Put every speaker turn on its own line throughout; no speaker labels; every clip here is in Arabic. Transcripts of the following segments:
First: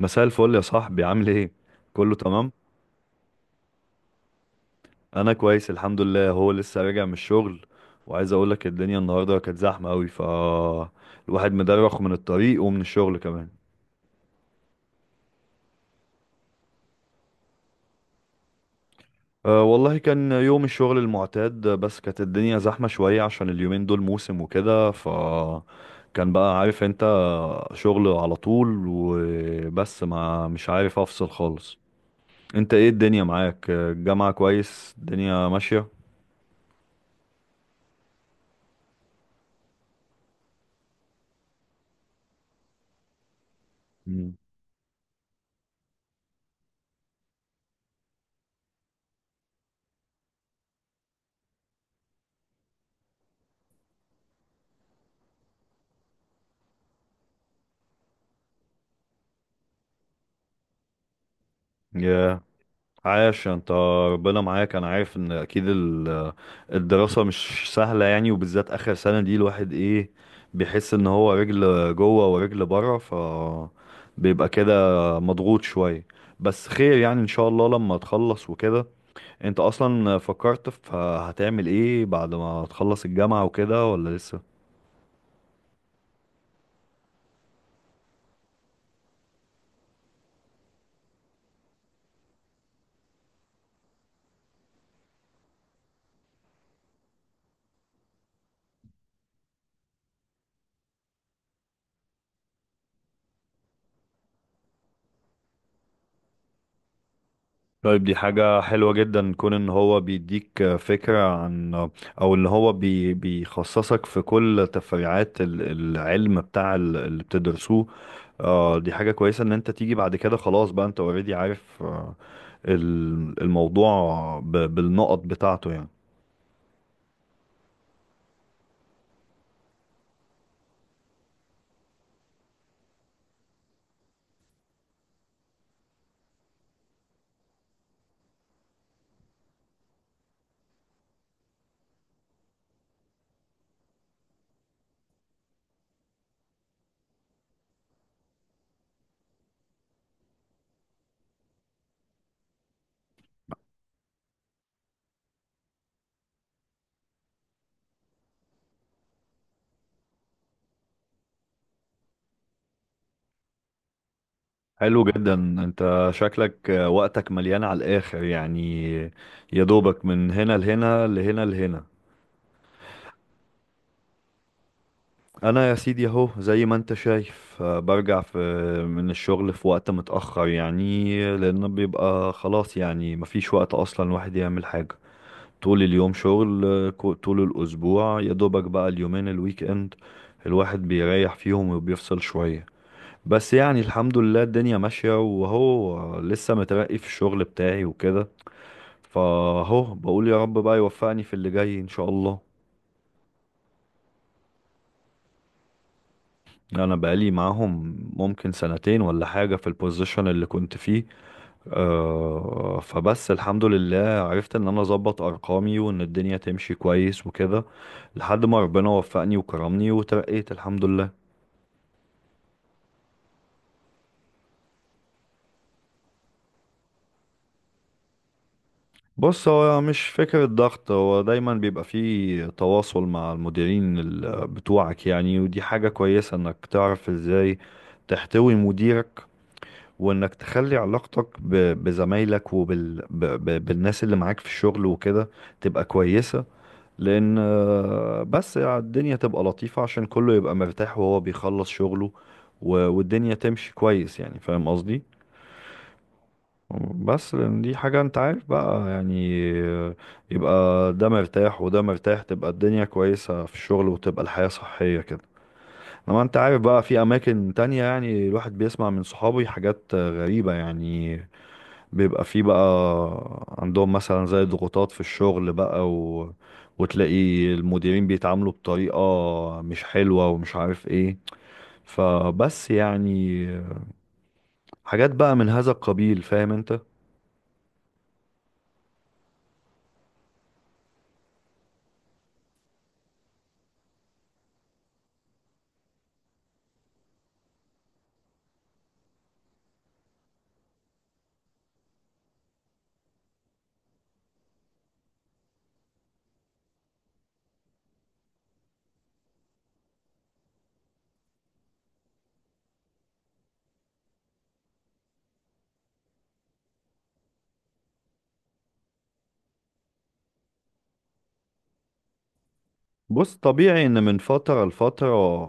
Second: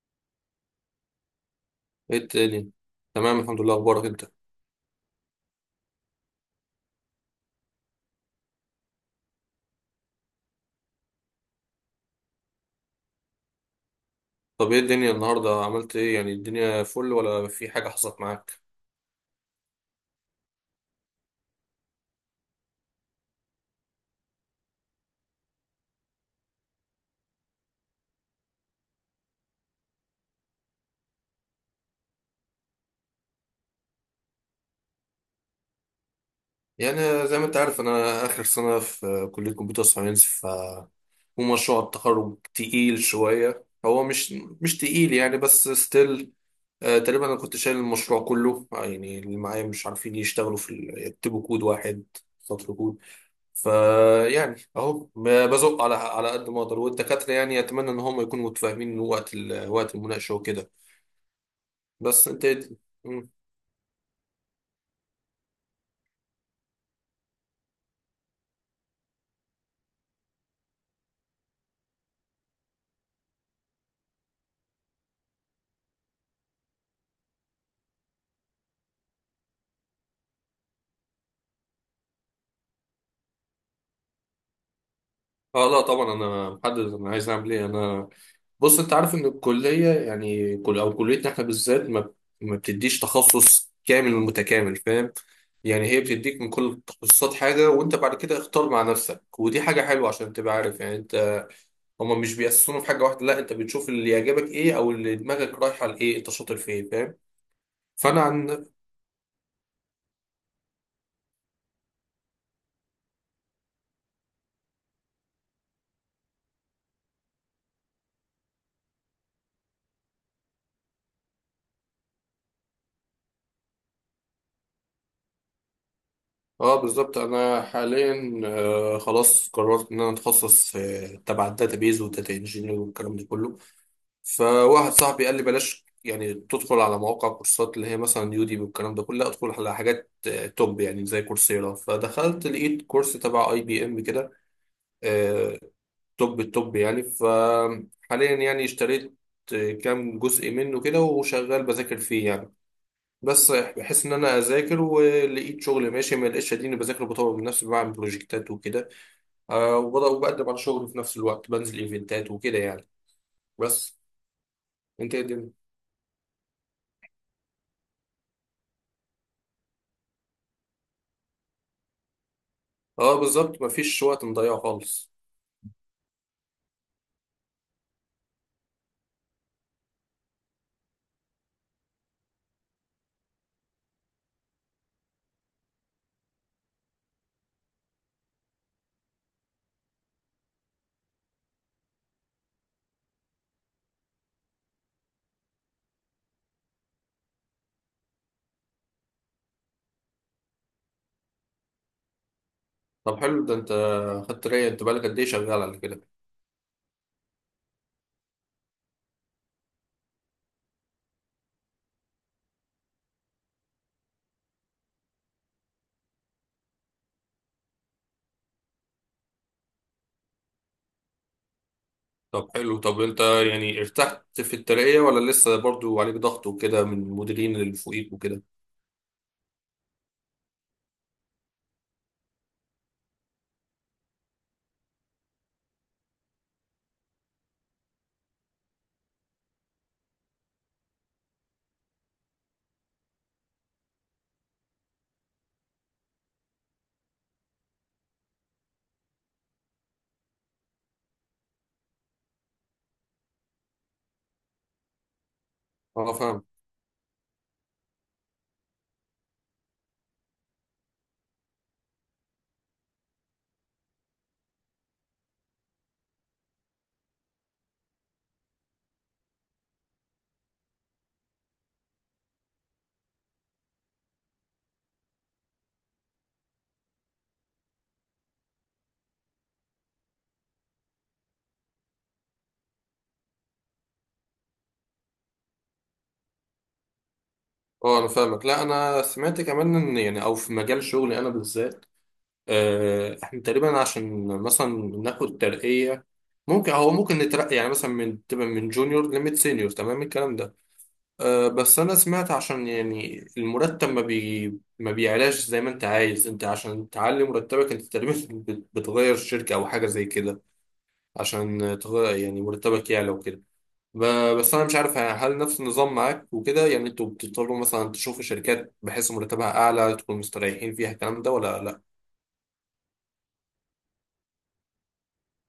مساء الفل يا صاحبي، عامل ايه؟ كله
ايه
تمام.
التاني. تمام الحمد لله، اخبارك انت؟
انا كويس الحمد لله. هو لسه راجع من الشغل، وعايز اقول لك الدنيا النهارده كانت زحمه قوي. الواحد مدرخ من الطريق ومن الشغل كمان.
طب ايه الدنيا النهارده عملت ايه، يعني الدنيا فل ولا في حاجه حصلت معاك؟
أه والله كان يوم الشغل المعتاد، بس كانت الدنيا زحمه شويه عشان اليومين دول موسم وكده. كان بقى، عارف انت، شغل على طول وبس، ما مش عارف افصل خالص. انت ايه الدنيا معاك؟ الجامعه كويس؟ الدنيا ماشيه؟
يعني زي ما انت عارف انا اخر سنه في كليه كمبيوتر ساينس، ف ومشروع التخرج تقيل شويه. هو مش
مم.
مش تقيل يعني بس ستيل، تقريبا انا كنت شايل المشروع كله، يعني اللي معايا مش عارفين يشتغلوا يكتبوا كود واحد، سطر كود. فيعني اهو بزق على قد ما اقدر، والدكاتره يعني اتمنى ان هم يكونوا متفاهمين وقت المناقشه وكده. بس
ياه.
انت ايه؟ مم.
عاش انت، ربنا معاك. انا عارف ان اكيد الدراسة مش سهلة يعني، وبالذات اخر سنة دي الواحد ايه، بيحس ان هو رجل جوه ورجل بره. بيبقى كده مضغوط شوية. بس خير يعني ان شاء الله لما تخلص وكده. انت اصلا فكرت في هتعمل ايه بعد ما تخلص الجامعة وكده، ولا لسه؟
اه لا طبعا، انا محدد انا عايز اعمل ايه انا. بص، انت عارف ان الكليه يعني كل او كليتنا احنا بالذات ما بتديش تخصص كامل متكامل، فاهم؟ يعني هي بتديك من كل التخصصات حاجه، وانت بعد كده اختار مع نفسك، ودي حاجه حلوه عشان تبقى عارف يعني انت. هما مش بيأسسونا في حاجه واحده لا، انت بتشوف اللي يعجبك ايه او اللي دماغك رايحه لايه، انت شاطر في ايه، فاهم؟
طيب، دي
فانا
حاجة
عن.
حلوة جدا، كون ان هو بيديك فكرة عن، او ان هو بيخصصك في كل تفريعات العلم بتاع اللي بتدرسوه. آه، دي حاجة كويسة ان انت تيجي بعد كده، خلاص بقى انت اوريدي عارف آه الموضوع بالنقط بتاعته يعني.
اه بالظبط، انا حاليا خلاص قررت ان انا اتخصص في تبع الداتابيز والداتا انجينير والكلام ده كله. فواحد صاحبي قال لي بلاش يعني تدخل على مواقع كورسات اللي هي مثلا يوديمي والكلام ده كله، لا ادخل على حاجات توب يعني زي كورسيرا. فدخلت لقيت كورس تبع اي بي ام كده، آه، توب التوب يعني. فحاليا يعني اشتريت كام جزء منه كده وشغال بذاكر فيه يعني. بس بحس ان انا اذاكر ولقيت شغل ماشي، ما لقيتش اديني بذاكر وبطور من نفسي بعمل بروجكتات وكده. آه وبقدم على شغل في نفس الوقت، بنزل ايفنتات وكده يعني، بس.
حلو
انت ايه
جدا.
الدنيا؟
انت شكلك وقتك مليان على الاخر يعني، يا دوبك من هنا لهنا لهنا لهنا.
اه بالظبط، مفيش وقت مضيعه خالص.
انا يا سيدي اهو زي ما انت شايف، برجع في من الشغل في وقت متأخر، يعني لان بيبقى خلاص يعني مفيش وقت اصلا الواحد يعمل حاجة. طول اليوم شغل، طول الاسبوع، يا دوبك بقى اليومين الويك اند الواحد بيريح فيهم وبيفصل شوية. بس يعني الحمد لله الدنيا ماشية، وهو لسه مترقي في الشغل بتاعي وكده، فهو بقول يا رب بقى يوفقني في اللي جاي ان شاء الله.
طب حلو ده، انت خدت ترقية؟ انت بقالك قد ايه شغال على كده؟
انا بقالي معاهم ممكن سنتين ولا حاجة في البوزيشن اللي كنت فيه. أه فبس الحمد لله عرفت ان انا اظبط ارقامي وان الدنيا تمشي كويس وكده، لحد ما ربنا وفقني وكرمني وترقيت الحمد لله.
طب حلو، طب انت يعني ارتحت في الترقية ولا لسه برضو عليك ضغط وكده من المديرين اللي فوقيك وكده؟
بص، هو مش فكرة ضغط، هو دايما بيبقى فيه تواصل مع المديرين بتوعك يعني، ودي حاجة كويسة انك تعرف ازاي تحتوي مديرك، وانك تخلي علاقتك بزمايلك بالناس اللي معاك في الشغل وكده، تبقى كويسة. لان بس الدنيا تبقى لطيفة عشان كله يبقى مرتاح وهو بيخلص شغله، والدنيا تمشي كويس يعني، فاهم قصدي؟
اه فاهم.
بس لان دي حاجة انت عارف بقى يعني، يبقى ده مرتاح وده مرتاح، تبقى الدنيا كويسة في الشغل، وتبقى الحياة صحية كده. لما انت عارف بقى في اماكن تانية، يعني الواحد بيسمع من صحابي حاجات غريبة يعني، بيبقى فيه بقى عندهم مثلا زي ضغوطات في الشغل بقى، وتلاقي المديرين بيتعاملوا بطريقة مش حلوة، ومش عارف ايه، فبس يعني، حاجات بقى من هذا القبيل، فاهم انت.
اه انا فاهمك، لا انا سمعت كمان ان يعني او في مجال شغلي انا بالذات، احنا تقريبا عشان مثلا ناخد ترقية ممكن، هو ممكن نترقي يعني مثلا من تبقى من جونيور لميد سينيور، تمام الكلام ده. أه بس انا سمعت عشان يعني المرتب ما بيعلاش زي ما انت عايز، انت عشان تعلي مرتبك انت تقريبا بتغير شركة او حاجة زي كده، عشان تغير يعني مرتبك يعلى وكده. بس انا مش عارف هل نفس النظام معاك وكده؟ يعني انتوا بتضطروا مثلا تشوفوا شركات بحيث مرتبها اعلى تكونوا مستريحين فيها الكلام ده ولا لا؟
بص، طبيعي ان من فترة لفترة،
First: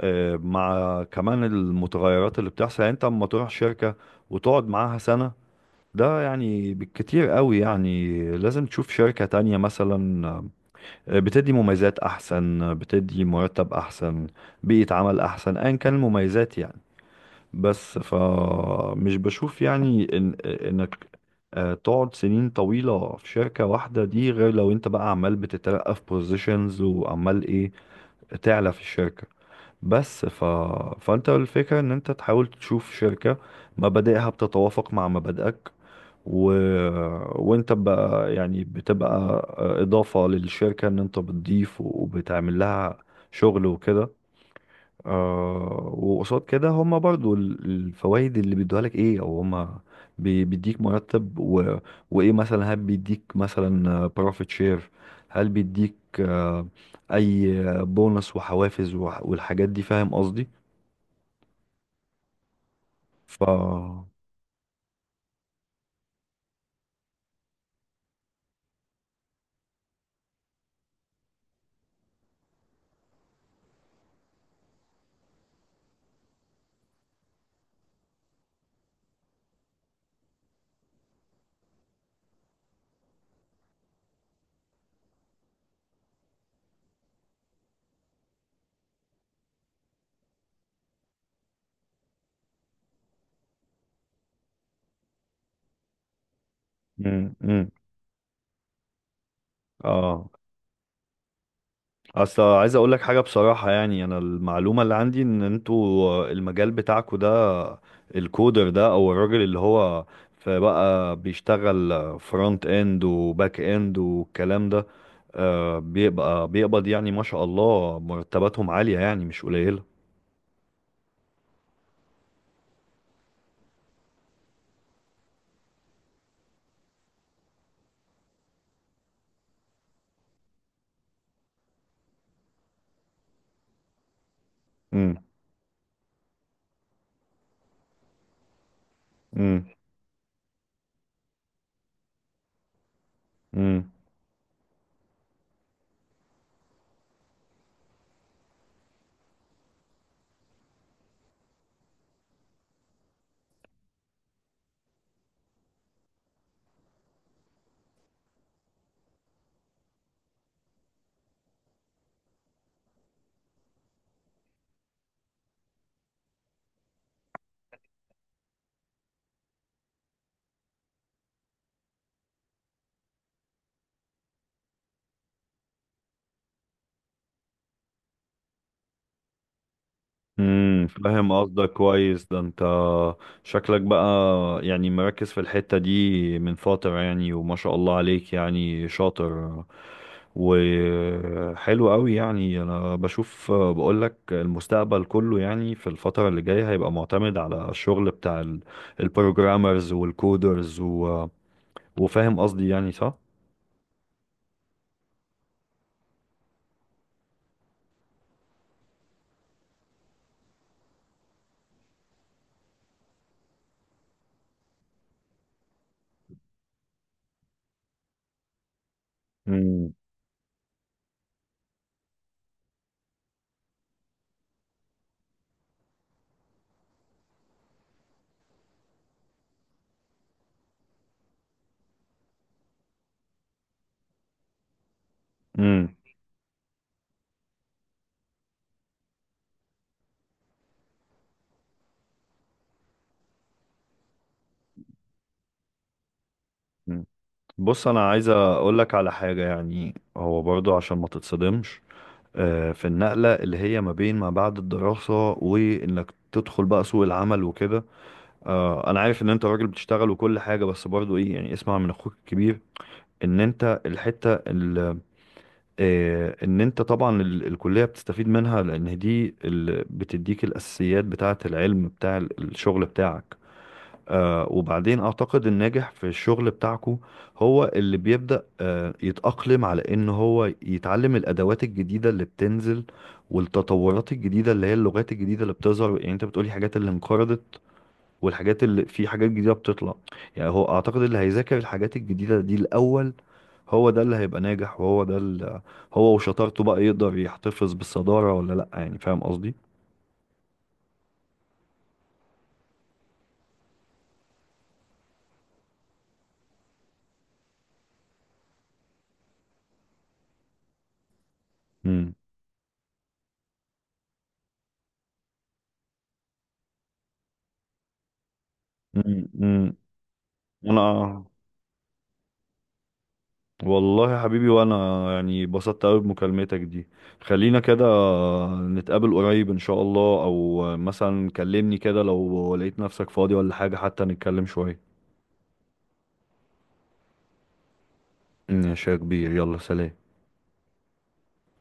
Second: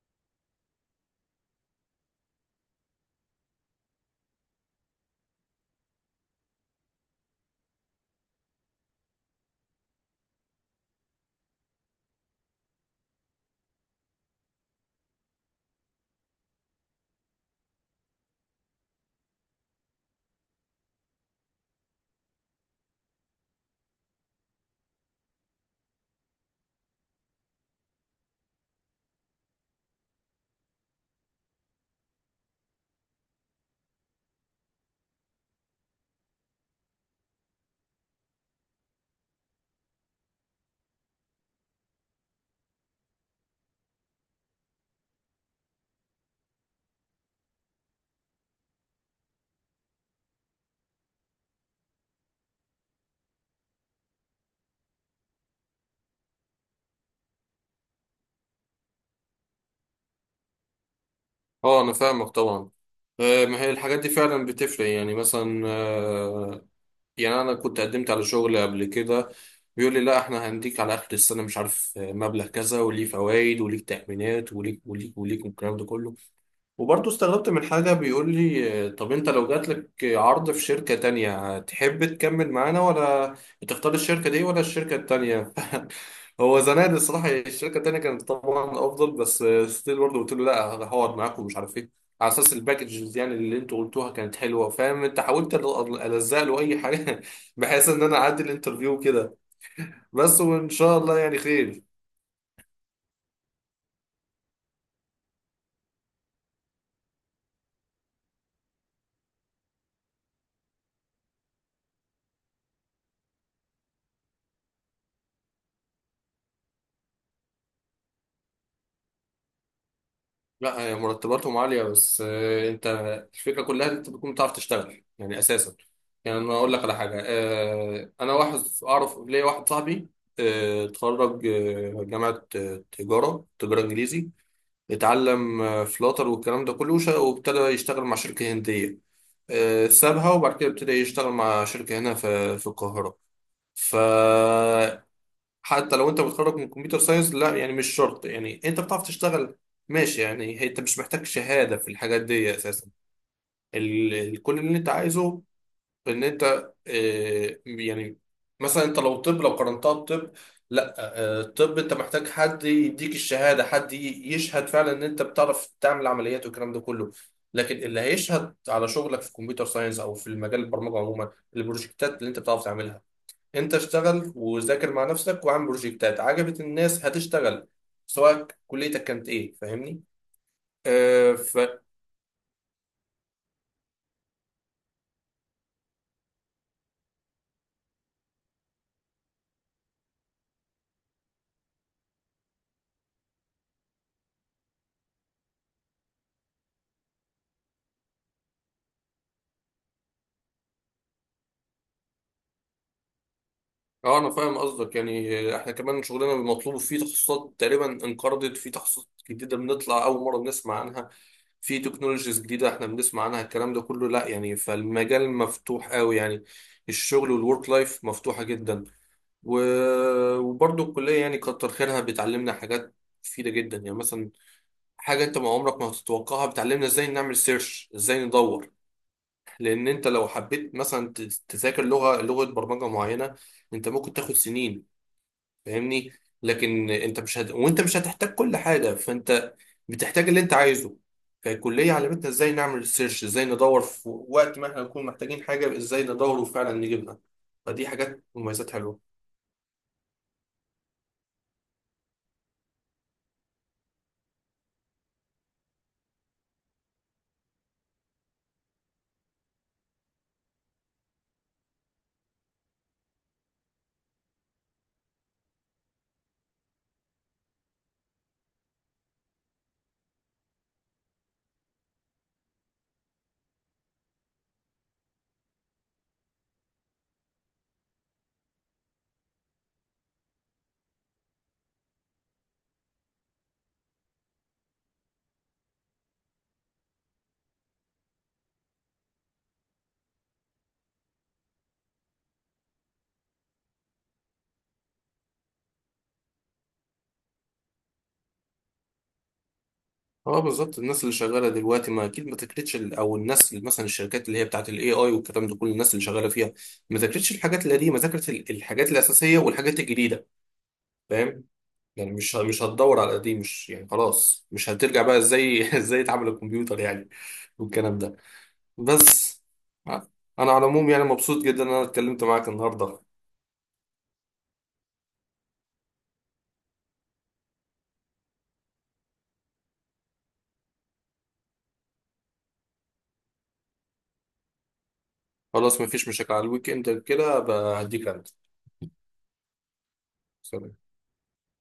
مع كمان المتغيرات اللي بتحصل، يعني انت اما تروح شركة وتقعد معاها سنة، ده يعني بالكتير قوي، يعني لازم تشوف شركة تانية مثلا، بتدي مميزات احسن، بتدي مرتب احسن، بيئة عمل احسن، ايا كان المميزات يعني. بس فمش بشوف يعني إن انك تقعد سنين طويلة في شركة واحدة، دي غير لو انت بقى عمال بتترقى في بوزيشنز وعمال ايه، تعلى في الشركة. بس فانت الفكرة ان انت تحاول تشوف شركة مبادئها بتتوافق مع مبادئك، و... وانت بقى يعني بتبقى اضافة للشركة، ان انت بتضيف وبتعمل لها شغل وكده. آه، وقصاد كده هما برضو الفوائد اللي بيدوها لك ايه، او هما بيديك مرتب، وايه مثلا هل بيديك مثلا بروفيت شير، هل بيديك آه اي بونص وحوافز والحاجات دي، فاهم قصدي؟
اه انا فاهمك طبعا.
ف
ما هي الحاجات دي فعلا بتفرق، يعني مثلا يعني انا كنت قدمت على شغل قبل كده، بيقول لي لا احنا هنديك على اخر السنه مش عارف مبلغ كذا وليه فوائد وليك تأمينات وليك وليك وليك والكلام ده كله. وبرضه استغربت من حاجة، بيقول لي طب انت لو جاتلك عرض في شركة تانية تحب تكمل معانا ولا تختار الشركة دي ولا الشركة التانية؟ هو زمان الصراحة الشركة التانية كانت طبعا أفضل، بس ستيل برضه قلت له لا هحاول معاكم، ومش عارف ايه، على أساس الباكجز يعني اللي انتوا قلتوها كانت حلوة، فاهم انت؟ حاولت ألزق له أي حاجة
مم، مم.
بحيث إن أنا أعدي الانترفيو كده.
اه.
بس وإن شاء الله يعني خير.
اصل عايز اقول لك حاجه بصراحه، يعني انا المعلومه اللي عندي ان انتوا المجال بتاعكوا ده، الكودر ده او الراجل اللي هو فبقى بيشتغل فرونت اند وباك اند والكلام ده، بيبقى بيقبض، يعني ما شاء الله مرتباتهم عاليه، يعني مش قليله.
لا هي مرتباتهم عالية، بس انت الفكرة كلها ان انت بتكون بتعرف تشتغل يعني اساسا. يعني انا اقول لك على حاجة، انا واحد اعرف ليا واحد صاحبي، اتخرج جامعة تجارة انجليزي،
امم،
اتعلم فلاتر والكلام ده كله، وابتدى يشتغل مع شركة هندية. سابها وبعد كده ابتدى يشتغل مع شركة هنا في القاهرة.
امم.
ف حتى لو انت متخرج من كمبيوتر ساينس لا، يعني مش شرط، يعني انت بتعرف تشتغل ماشي يعني. انت مش محتاج شهادة في الحاجات دي اساسا. كل اللي انت عايزه ان انت اه، يعني مثلا انت لو طب لو قارنتها بطب لا، اه الطب انت محتاج حد يديك الشهادة، حد يشهد فعلا ان انت بتعرف تعمل عمليات والكلام ده كله. لكن اللي هيشهد على شغلك في كمبيوتر ساينس او في المجال البرمجة عموما البروجكتات اللي انت بتعرف تعملها. انت اشتغل وذاكر مع نفسك واعمل بروجكتات عجبت الناس هتشتغل، سواء كليتك كانت ايه، فاهمني؟
امم، فاهم
اه ف.
قصدك كويس ده انت، شكلك بقى يعني مركز في الحتة دي من فترة يعني، وما شاء الله عليك يعني شاطر وحلو قوي. يعني انا بشوف بقولك المستقبل كله، يعني في الفترة اللي جاية هيبقى معتمد على الشغل بتاع البروجرامرز والكودرز، وفاهم قصدي يعني صح؟
اه انا فاهم قصدك يعني، احنا كمان شغلنا مطلوب فيه تخصصات تقريبا انقرضت، في تخصصات جديده بنطلع اول مره بنسمع عنها، في تكنولوجيز جديده احنا بنسمع عنها الكلام ده كله لا يعني، فالمجال مفتوح قوي يعني، الشغل والورك لايف مفتوحه جدا و...
امم،
وبرضه الكليه يعني كتر خيرها بتعلمنا حاجات مفيده جدا يعني، مثلا حاجة انت ما عمرك ما هتتوقعها، بتعلمنا ازاي نعمل سيرش، ازاي ندور، لان انت لو حبيت مثلا تذاكر لغة برمجة معينة، انت ممكن تاخد سنين،
امم.
فاهمني؟ لكن انت مش هت... وانت مش هتحتاج كل حاجة، فانت بتحتاج اللي انت عايزه. فالكلية علمتنا ازاي نعمل سيرش، ازاي ندور في وقت ما احنا نكون محتاجين حاجة، ازاي ندور وفعلا نجيبها،
بص،
فدي
انا
حاجات
عايز
مميزات
اقولك على
حلوة.
حاجة، يعني هو برضو عشان ما تتصدمش في النقلة اللي هي ما بين ما بعد الدراسة وإنك تدخل بقى سوق العمل وكده، أنا عارف إن أنت راجل بتشتغل وكل حاجة، بس برضو إيه يعني، اسمع من أخوك الكبير. إن أنت الحتة ال- إن أنت طبعا الكلية بتستفيد منها، لأن دي اللي بتديك الأساسيات بتاعة العلم بتاع الشغل بتاعك. آه، وبعدين اعتقد الناجح في الشغل بتاعكو هو اللي بيبدأ يتأقلم على ان هو يتعلم الادوات الجديدة اللي بتنزل، والتطورات الجديدة اللي هي اللغات الجديدة اللي بتظهر، يعني انت بتقولي حاجات اللي انقرضت، والحاجات اللي في حاجات جديدة بتطلع. يعني هو اعتقد اللي هيذاكر الحاجات الجديدة دي الاول، هو ده اللي هيبقى ناجح، وهو ده اللي هو وشطارته بقى يقدر يحتفظ بالصدارة ولا لا، يعني فاهم قصدي؟
اه بالظبط، الناس اللي شغاله دلوقتي ما اكيد ما تكرتش او الناس اللي مثلا الشركات اللي هي بتاعت الاي اي والكلام ده كل الناس اللي شغاله فيها ما ذاكرتش الحاجات القديمه، ذاكرت الحاجات الاساسيه والحاجات الجديده، فاهم؟ يعني
امم،
مش هتدور على القديم، مش يعني خلاص مش هترجع بقى ازاي ازاي اتعامل الكمبيوتر يعني والكلام ده،
امم،
بس. ع- انا على
انا
العموم يعني مبسوط جدا ان انا اتكلمت معاك النهارده.
والله يا حبيبي، وانا يعني اتبسطت قوي بمكالمتك دي. خلينا كده نتقابل قريب ان شاء الله، او مثلا كلمني كده لو لقيت نفسك فاضي ولا حاجة حتى نتكلم شوية.
خلاص ما فيش مشاكل، على الويك اند كده بقى هديك انت.
ماشي يا كبير، يلا سلام.
سلام.